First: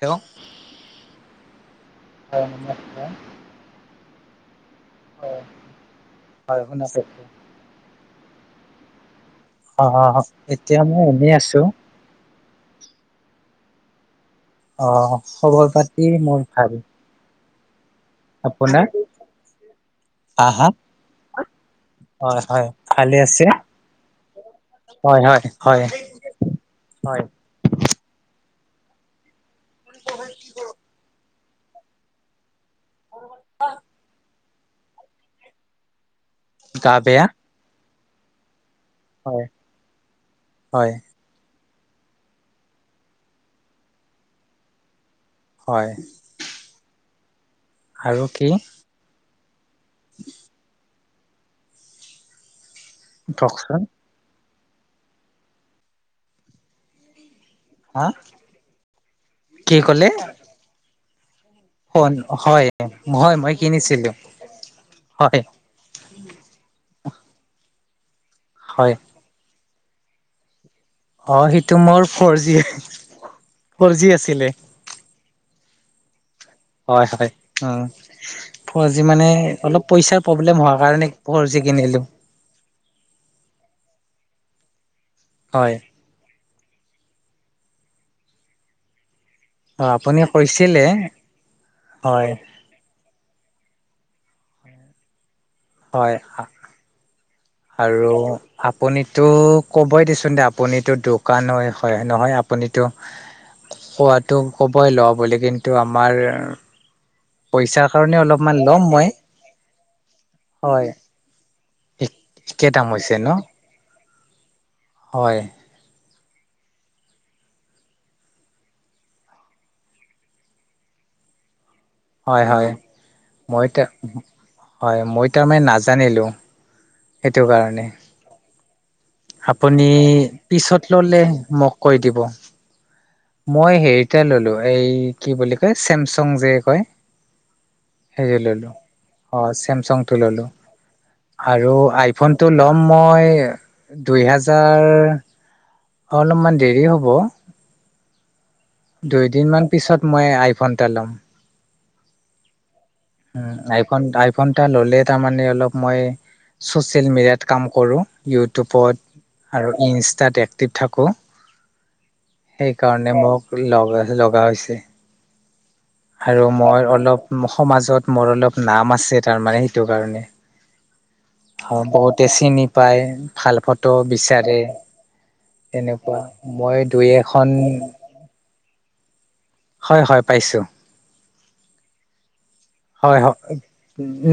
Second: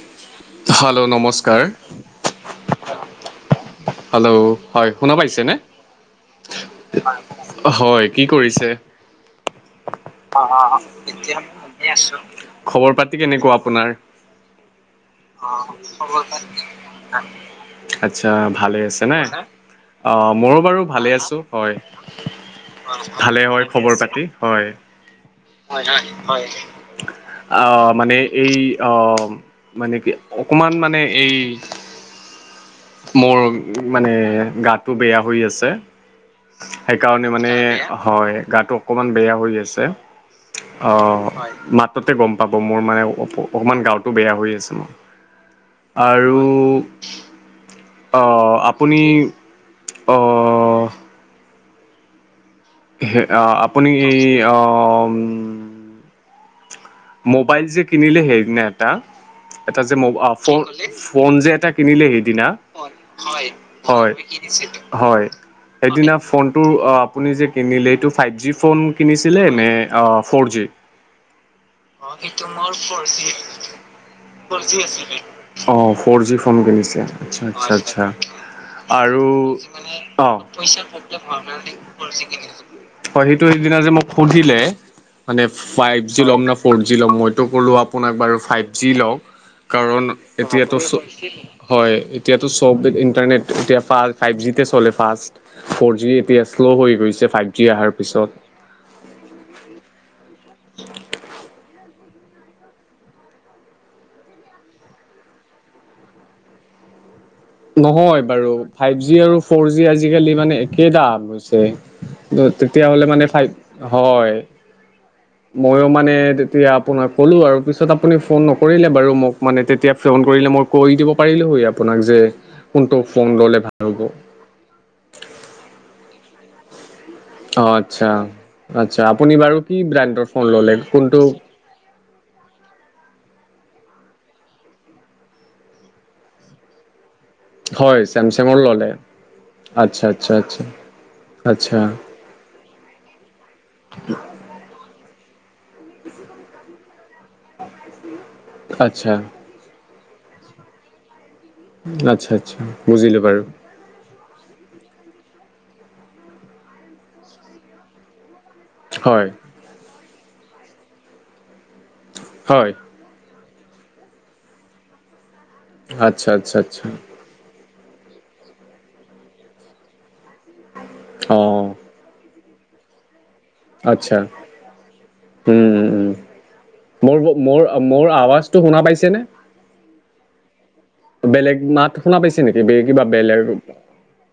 Hello. Hello. নমস্কাৰ, হ [unintelligible] hello. হয় শুনা পাইছে নে? হয় শুনা পাইছোঁ। হয়, কি কৰিছে? অ' এতিয়া মই এনেই আছোঁ খবৰ-পাতি কেনেকুৱা? াৰ অ' খবৰ পাতি মোৰ ভাল। [unintelligible] [unintelligible] আচ্ছা। ভালে আপোনাৰ? আছে ন? অ' হা ময়ো হা বাৰু ভালে আছো। হয়, হয় হয় ভালে আছে হয় খবৰ পাতি হয়। হয় হয় হয় হয়। আহ' মানে এই মানে কি অকণমান মানে এই মোৰ মানে গাটো বেয়া হৈ আছে। গা বেয়া সেইকাৰণে মানে হয় গাটো অকমান বেয়া হয় হৈ আছে অ হয় হাততে গম পাব মোৰ মানে অ অকমান গাঁৱতো বেয়া হৈ আছে মোৰ। হয় আৰু আৰু কি আহ' আপুনি আহ। হ কওকচোন 'আপুনি এই ম'বাইল যে হা কিনিলে সেইদিনা কি এটা যে ক'লে ফ ফোন যে কিনিলে ফোন সেইদিনা হয় হয় মই কিনিছিলোঁ হয় সেইদিনা ফোনটো অ আপুনি যে কিনিলে এইটো ফাইভ জি ফোন হয়। কিনিছিলে নে ফৰ জি? অ' সেইটো মোৰ অহ ফ'ৰ সেইটো জি মোৰ ফ'ৰ জি আছিলে ফৰ যি। কম কিনিছে হয় হয়। আচ্ছা, আচ্ছা, অ' আচ্ছা ফ'ৰ জি আৰু মানে অলপ পইচাৰ অঁ প্ৰব্লেম হোৱাৰ কাৰণে ফ'ৰ জি কিনিলোঁ ম শিকি [unintelligible] হয়। সেইটো সেইদিনা যে মোক সুধিলে মানে হয়। ফাইভ জি লম নে। ফ'ৰ জি ল'ম মইতো ক'লোঁ আপোনাক বাৰু ফাইভ জি লওক। অ কাৰণ আপুনি এতিয়া তো কৈছিলে হয় এতিয়ো চব ইন্টাৰনেট এতিয়া ফ ফাইভ জিতে চলে ফাষ্ট। ফ'ৰ জি হয়। এতিয়া শ্ল' হৈ গৈছে ফাইভ জি অহাৰ আৰু পিছত আপুনিতটো কবই দিচোন দে আ। আপুনিতটো দোকানই হয়। নহয় আপুনিতো কোৱাটো ক'বই ল বুলি। কিন্তু, আমাৰ পইচাৰ কাৰণে নহয় বাৰু, অলপমান ল'ম ফাইভ মই জি আৰু ফৰ জি আজিকালি মানে হয় একে দাম হৈছে। একে দাম তেতিয়াাহ'লে হৈছে মানে ন ফাই হয় হয় মইয়ো মানে তেতিয়া আপোনাক ক'লো আৰু পিছত আপুনি ফোন নকৰিলে বাৰু, মোক মানে তেতিয়া ফোন কৰিলে মই কৈ দিব পাৰিলো। আপোনাক। যে হয়, হয়, কোনটো ফোন ল'লে মই ভাল হ'ব হয় মই তাৰমানে নাজানিলো। সেইটো কাৰণে অ'আচ্ছা। আপুনি পিছত ললে মোক কৈ দিব। মই হেৰিতে ললো, এই কি বুলি কয় চেমচং যে কয়। হয় সেই চেমচাঙৰ ললো ল'লে অ চামচং আচ্ছা টো আচ্ছা ললো। আচ্ছা আৰু আচ্ছা আইফোনটো ল'ম মই, দুই হাজাৰ। অলপমান দেৰি হ'ব। আচ্ছা দুইদিন মান পিছত মই আইফোন এটা ল'ম। আচ্ছা, আচ্ছা। বুজিলোঁ বাৰু উফ আইফোনটা ল'লে তাৰমানানে অলপ মই চচিয়েল মিডিয়াত কাম কৰো হয় ইউটিউবত আৰু ইন। তাত এক্টিভ থাকোঁ হয় সেইকাৰণে মোক লগা লগা হৈছে। আচ্ছা আৰু আচ্ছা আচ্ছা মই অলপ। সমাজত মোৰ অলপ নাম আছে তাৰমানানে সেইটো কাৰণে অঁ অ বহুতে। চিনি পাই ভাল ফটো আচ্ছা বিচাৰে। উম উম উম তেনেকুৱা মই দুই এখন। টো শুনা পাইছে নে? হয় হয় পাইছো বেলেগ মাত শুনা পাইছে। নেকি বে কিবা হয় হয় বেলেগ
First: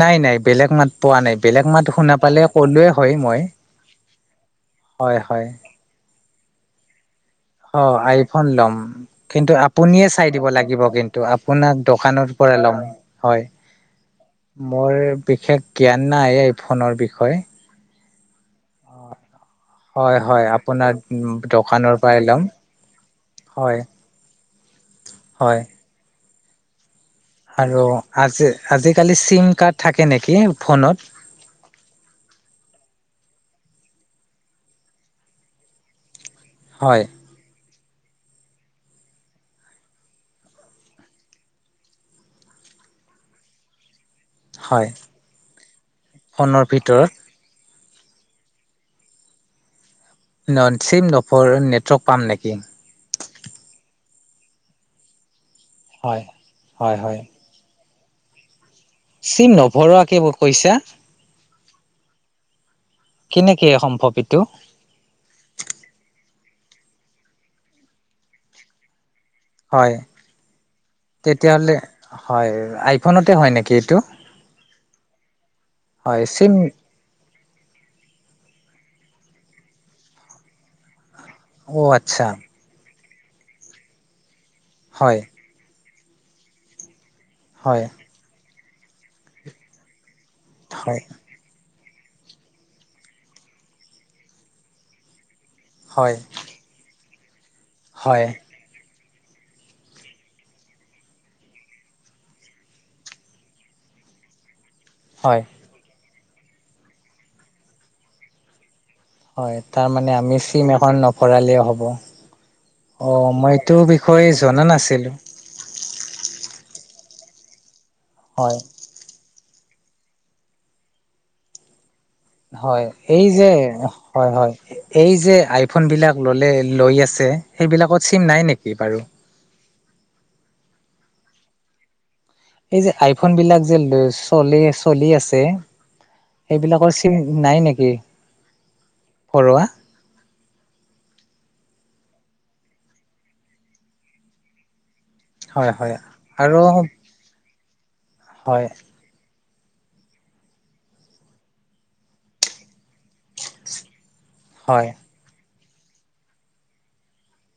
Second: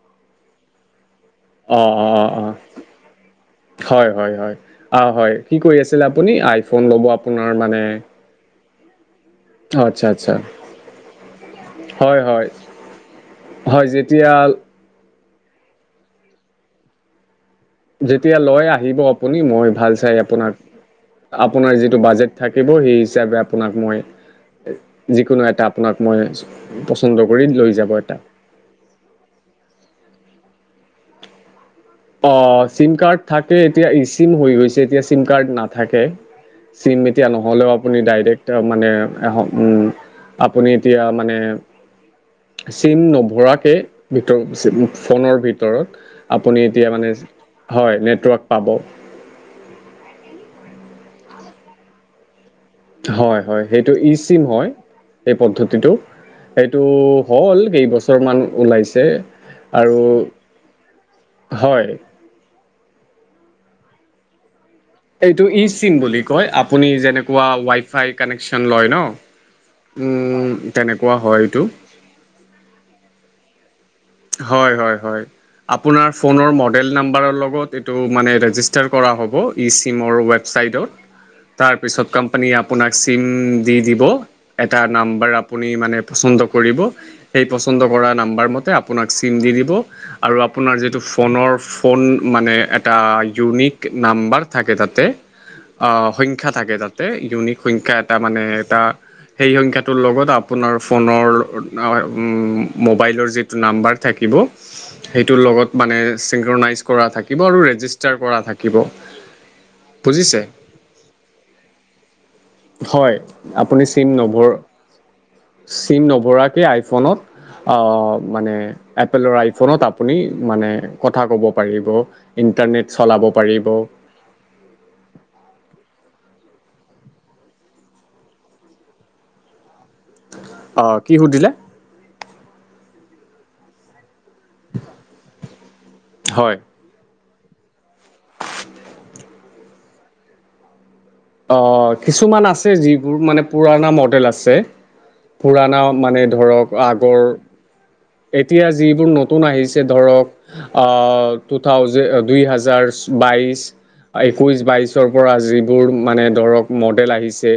নাই নাই বেলেগ মাত। পোৱা নাই বেলেগ অ মাত অ শুনা অ পালে অ ক'লোৱে হয় মই। হয় হয় হয় অ হয় কি কৰি আছিল আপুনি আইফোন ল'ব আপোনাৰ। মানে অ আইফোন ল'ম। কিন্তু আচ্ছা আপুনিয়ে চাই আচ্ছা দিব লাগিব কিন্তু আপোনাক হয় দোকানৰ হয় পৰা লম হয়। মোৰ বিশেষ জ্ঞান নাই এই ফোনৰ বিষয়ে। যেতিয়া লয় আহিব আপুনি মই ভাল চাই হয় হয় আপোনাক। আপোনাৰ আপোনাৰ দোকানৰ যিটো পৰাই বাজেট ল'ম থাকিব সেই হিচাপে আপোনাক হয় মই। যিকোনো হয় এটা আপোনাক মই। পচন্দ কৰি লৈ আৰু যাব এটা আজ আজিকালি চিম কাৰ্ড থাকে নেকি ফোনত। অ চিম কাৰ্ড থাকে এতিয়া ই চিম হৈ গৈছে এতিয়া চিম কাৰ্ড নাথাকে। চিম হয় এতিয়া নহলেও। আপুনি ডাইৰেক্ট মানে আপুনি এতিয়া মানে। চিম নভৰাকে। ভিতৰত হয় ফোনৰ ভিতৰত ফোনৰ আপুনি এতিয়া ভিতৰত মানে। হয় নেটৱৰ্ক পাব। ন চিম নভৰ নেটৱৰ্ক পাম নেকি? হয় হয় সেইটো ই চিম হয় সেই পদ্ধতি। টো হয়, সেইটো হয়, হয় হ'ল কেইবছৰ মান ওলাইছে। চিম আৰু নভৰুৱাকে কৈছা। হয় কেনেকে সম্ভৱ এইটো। এইটো ই চিম বুলি কয় আপুনি যেনেকুৱা ৱাই ফাই কানেকচন লয় ন হয় উম তেনেকুৱা হয় এইটো তেতিয়াহ'লে হয় আইফোনতে হয় নেকি এইটো হয়, হয়, হয়, হয় আপোনাৰ হয় ফোনৰ চিম মডেল লগ এইটো মানে ৰেজিষ্টাৰ কৰা হ'ব ই চিমৰ ৱেবচাইটত। তাৰ অ' পাছত আচ্ছা কম্পেনী আহোঁ খি চিমএইবাৰ হয়, পদটো পচন্দ কৰিব সেই হয়, পচন্দ কৰা নাম্বাৰ মতে আপোনাক চিম দি দিব আৰু আপোনাৰ যিটো হয়, ফোনৰ ফোন মানে এটা ইউনিক নাম্বাৰ থাকে তাতে হয়, সংখ্যা থাকে যাতে ইউনিক সংখ্যা এটা হয়, মানে এটা সেই সংখ্যাটোৰ লগত আপোনাৰ ফোনৰ মোবাইলৰ যি টো নাম্বাৰ থাকিব সেইটোৰ হয়, লগত মানে চিংক্ৰনাইজ কৰা থাকিব আৰু ৰেজিষ্টাৰ কৰা থাকিব হয় তাৰ মানে আমি বুজিছে চিম এখন নভৰালেও হ'ব। হয় অ' মই এইটো আপুনি চিম বিষয়ে নভৰ জনা নাছিলোঁ। চিম নভৰাকে আইফোনত। আহ মানে হয়, এপেলৰ আইফোনত আপুনি মানে কথা কব পাৰি। হয় এই যে হয় হয় এই যে আইফোন বিলাক ললে লৈ আছে সেইবিলাকত চিম নাই নেকি বাৰু আহ কি সুধিলে এই যে আইফোন বিলাক যে চল চলি আছে সেইবিলাকৰ চিম নাই নেকি! উম! পৰুৱা অঁ কিছুমান আছে যিবোৰ মানে পুৰণা মডেল আছে--! হয় পুৰণা হয় মানে আৰু ধৰক আগৰ এতিয়া হয় যিবোৰ নতুন আহিছে ধৰক অঁ টুথাউজেনদ দুহেজাৰ বাইচ্। একৈছ হয় বাইছৰ পৰা যিবোৰ মানে ধৰক মডেল আহিছে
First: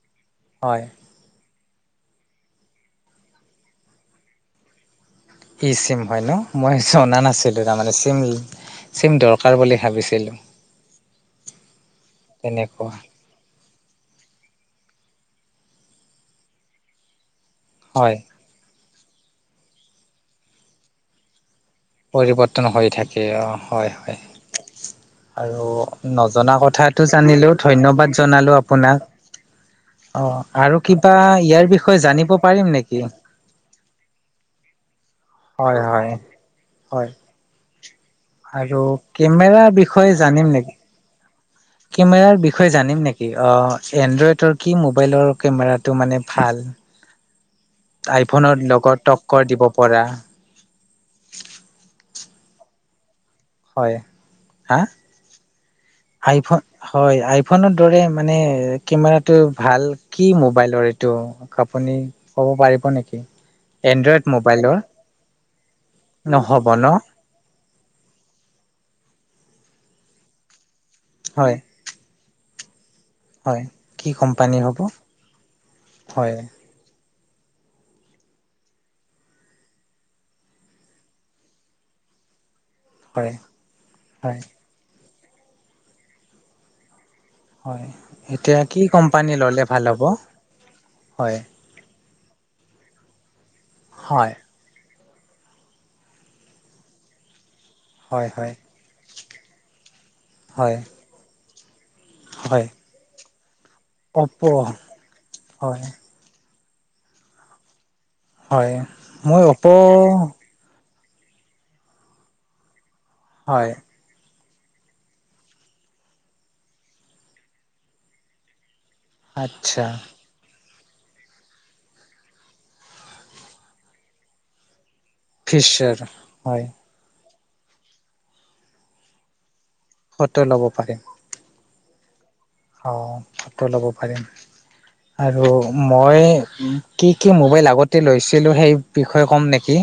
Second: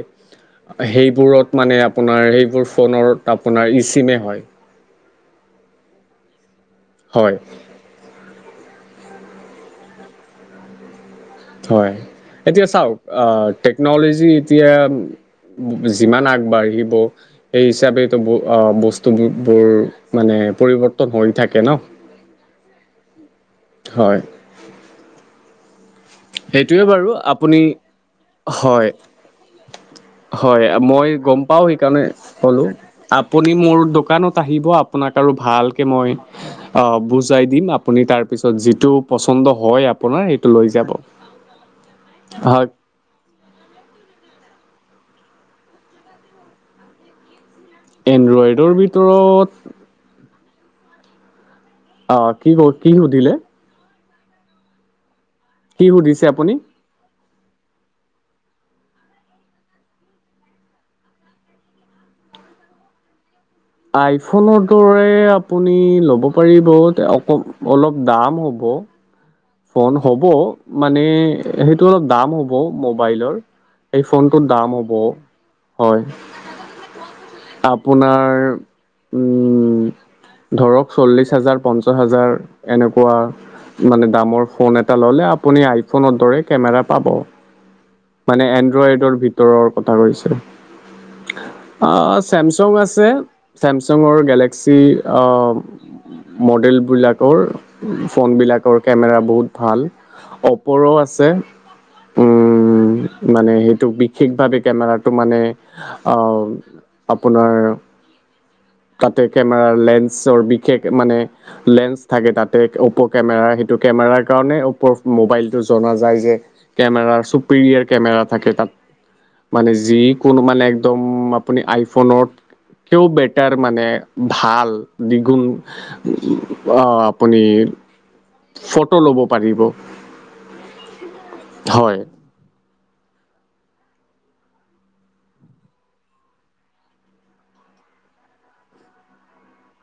হয় সেইবোৰত মানে আপোনাৰ সেইবোৰ ফনৰ আপোনাৰ ই চিমেই হয় ই চিম হয় ন মই জনা হয় নাছিলো তাৰমানে চিম চিম দৰকাৰ বুলি ভাবিছিলোঁ। হয় এতিয়া তেনেকুৱা চাওঁক আহঁ। টেকনলজি এতিয়া যিমান আগবাঢ়িব। এই হিচাপেইতো হয় ব বস্তুববোৰ মানে পৰিৱৰ্তন হৈ থাকে ন। পৰিৱৰ্তন হৈ থাকে অঁ হয় হয় আৰু নজনা সেইটোৱে কথাতটো বাৰু জানিলো আপুনি ধন্যবাদ জনালো হয় আপোনাক। অ হয় আৰু মই কিবা গম পাওঁ ইয়াৰ সেইকাৰণে বিষয়ে জানিব কলো পাৰিম নেকি আপুনি মোৰ দোকানত আহিব। আপোনাক! ভ হয় মই হয় অঁ হয় বুজাই দিম আপুনি তাৰ পিছত আৰু যিটো পছন্দ কেমেৰাৰ হয় বিষয়ে আপোনাৰ। জানিম সেইটো লৈ নেকি যাব। কেমেৰাৰ হয় বিষয়ে জানিম নেকি অঁ এনড্ৰইড কি মোবাইলৰ কেমেৰাটো মানে ভাল। আইফোনৰ এনড্ৰইডৰ লগত ভিতৰত টক্কৰ দিব পৰা। অঁ কি ক কি সুধিলে? হয় হাঁ। কি সুধিছে আপুনি আইফন হয়। আইফণৰ দৰে মানে কেমেৰা টো ভাল কি মোবাইলৰ আপুনি কওঁক। ক'ব পাৰিব নেকি! এনড্ৰইড আইফোনৰ মোবাইলৰ দৰে আপুনি ল'ব নহ'ব পাৰিব ন অঁ অলপ দাম হ'ব। ফোন হ'ব মানে হয় সেইটো অলপ দাম হ'ব। মবাইল ৰ হয় সেই কি ফোনটো কোম্পানী দাম হ'ব। হয় আপোনাৰ উমম ধৰক চল্লিশ হাজাৰ পঞ্চাশ হাজাৰ এনেকুৱা হয় মানে হয় দামৰ ফোন এটা ল'লে আপুনি আইফোনৰ দৰে কেমেৰা পাব হয় মানে এতিয়া কি এনড্ৰইডৰ কোম্পানী ল'লে ভিতৰৰ ভাল কথা হ'ব কৈছোঁ হয় আহ চেমচং আছে চেমচঙৰ হয় গেলেক্সি অ মডেলবিলাকৰ হয় হয় ফোনবিলাকৰ কেমেৰা বহুত ভাল হয় অপৰ আছে হয় উম, মানে সেইটো অপ' বিশেষভাৱে কেমেৰাটো মানে, হয় অহ আপোনাৰ হয় তাতে মই অপ' কেমেৰাৰ লেন্সৰ বিশেষ মানে লেন্স থাকে তাতে অপ' কেমেৰা হয় সেইটো কেমেৰাৰ কাৰণে অপৰ মোবাইলটো জনা যায় যে কেমেৰাৰ চুপিৰিয়েৰ কেমেৰা থাকে তাত মানে আচ্ছা যি কোনো মানে একদম আপুনি আইফোনত কেও বে তাৰ মানে ভাল দুগুণ ফিচাৰ হয় অ আপুনি ফটো ল'ব পাৰিব ফটো ল'ব পাৰিম হয় অঁ ফটো ল'ব পাৰিম আৰু মই কি কি মোবাইল আগতে লৈছিলোঁ সেই বিষয়ে ক'ম নেকি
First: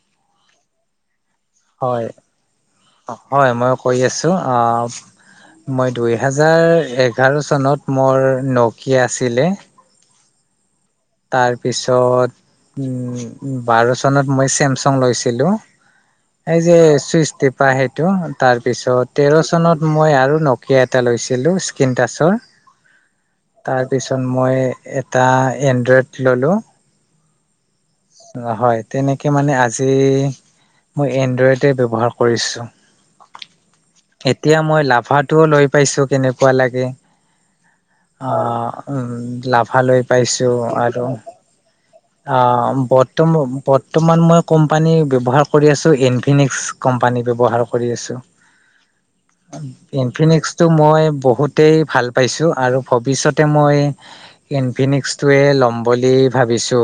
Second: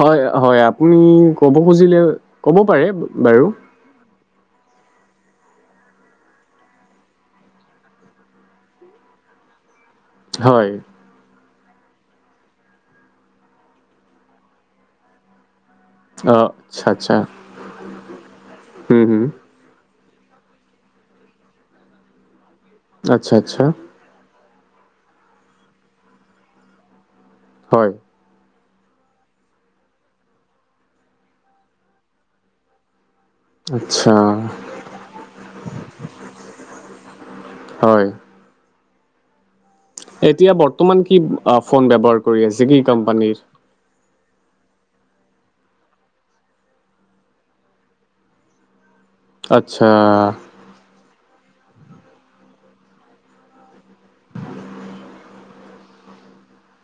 হয় হয় আপুনি, ক'ব খুজিলে হয় ক'ব পাৰে বাৰু। ত আ মই দুই হেজাৰ এঘাৰ চনত মোৰ নকিয়া‌ আছিলে হয়। তাৰপিছত বাৰ চনত মই চেমচং লৈছিলোঁ। অঁ এই যে আচ্ছা আচ্ছা চুইচ টিপা সেই টো হুম তাৰপিছত হুম তেৰ চনত মই আৰু নকিয়া এটা লৈছিলো স্কিন টাচৰ। আচ্ছা আচ্ছা। তাৰপিছত মই এটা এনড্ৰইড ল'লোঁ, হয়। হয় তেনেকে মানে আজি মই এনড্ৰইডে ব্যৱহাৰ কৰিছোঁ। আচ্ছা এতিয়া মই লাভাটোও লৈ পাইছোঁ কেনেকুৱা লাগে, হয় আহ উম লা ভা লৈ পাইছোঁ এতিয়া বৰ্তমান আৰু কি আ, ফোন ব্যৱহাৰ কৰি আছে আহ কি বৰ্ত কোম্পানীৰ বৰ্তমান মই কোম্পানী ব্যৱহাৰ কৰি আছোঁ ইনফিনিক্স কোম্পানী ব্যৱহাৰ কৰি আছোঁ। আচ্ছা ইনফিনিক্স টো মই ব বহুতেই ভাল পাইছোঁ আৰু ভৱিষ্যতে মই ইনফিনিক্সটোৱে ল'ম বুলি ভাবিছোঁ।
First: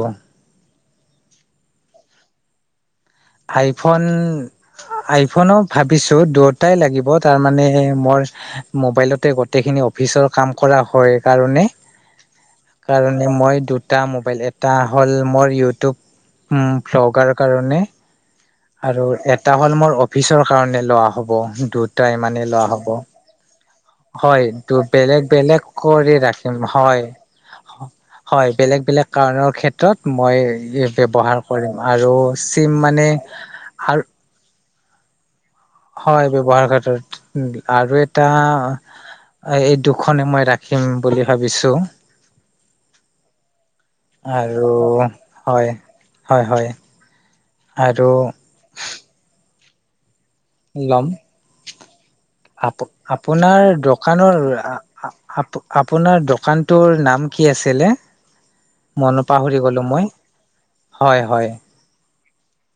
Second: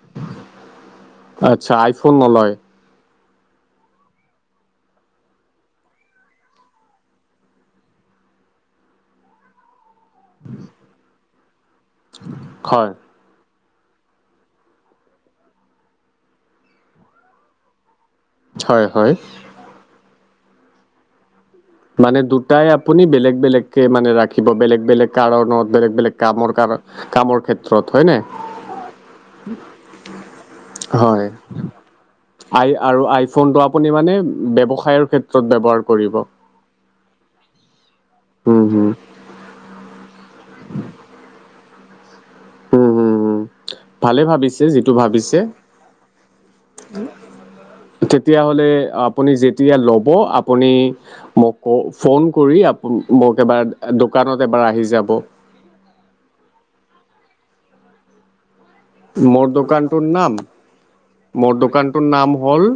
আচ্ছা আইফোন নলয় আইফোন আইফনো ভাবিছোঁ দুয়োটাই লাগিব তাৰ মানে সেই মোৰ মবাইলতে গোটেইখিনি অফিচৰ কাম কৰা হয় কাৰণে হয় কাৰণে মই দু টা মোবাইল এটা হ'ল মোৰ ইউটিউব ভ্লগাৰ কাৰণে হয় আৰু হয় এটা হ'ল মোৰ অফিচৰ কাৰণে লোৱা হ'ব দুটা মানে ইমানে দুটাই লোৱা হ'ব। আপুনি বেলেগ বেলেগকে মানে হয় ৰাখিব বেলেগ বেলেগ কাৰণত কৰি বেলেগ কামৰ ৰাখিম কাৰণ হয় কামৰ ক্ষেত্ৰত হয়নে হয় বে বেলেগ বেলেগ কাৰণৰ ক্ষেত্ৰত মই হয় ব্যৱহাৰ কৰিম আৰু আই চিম আৰু মানে আইফোনটো আপুনি আৰু মানে ব্যৱসায় হয় ব্যৱসায় ক্ষেত্ৰত। আৰু এটা হুম হুম এই দুখনে মই ৰাখিম বুলি ভাবিছো। উম হম হম ভালে ভাবিছে আৰু যিটো ভাবিছে। হয় হয় হয় আৰু তেতিয় হ'লে আপুনি যেতিয়া ল'ব আপ। আপনি ল'ম মোক ফোন কৰি আপ মোক আপোনাৰ এবাৰ দোকানৰ দোকানত এবাৰ আহি যাব। আপোনাৰ দোকানটোৰ নাম কি আছিলে? মনত মোৰ পাহৰি গলো দোকানটোৰ মই নাম? হয় হয় মোৰ দোকানটোৰ নাম অল।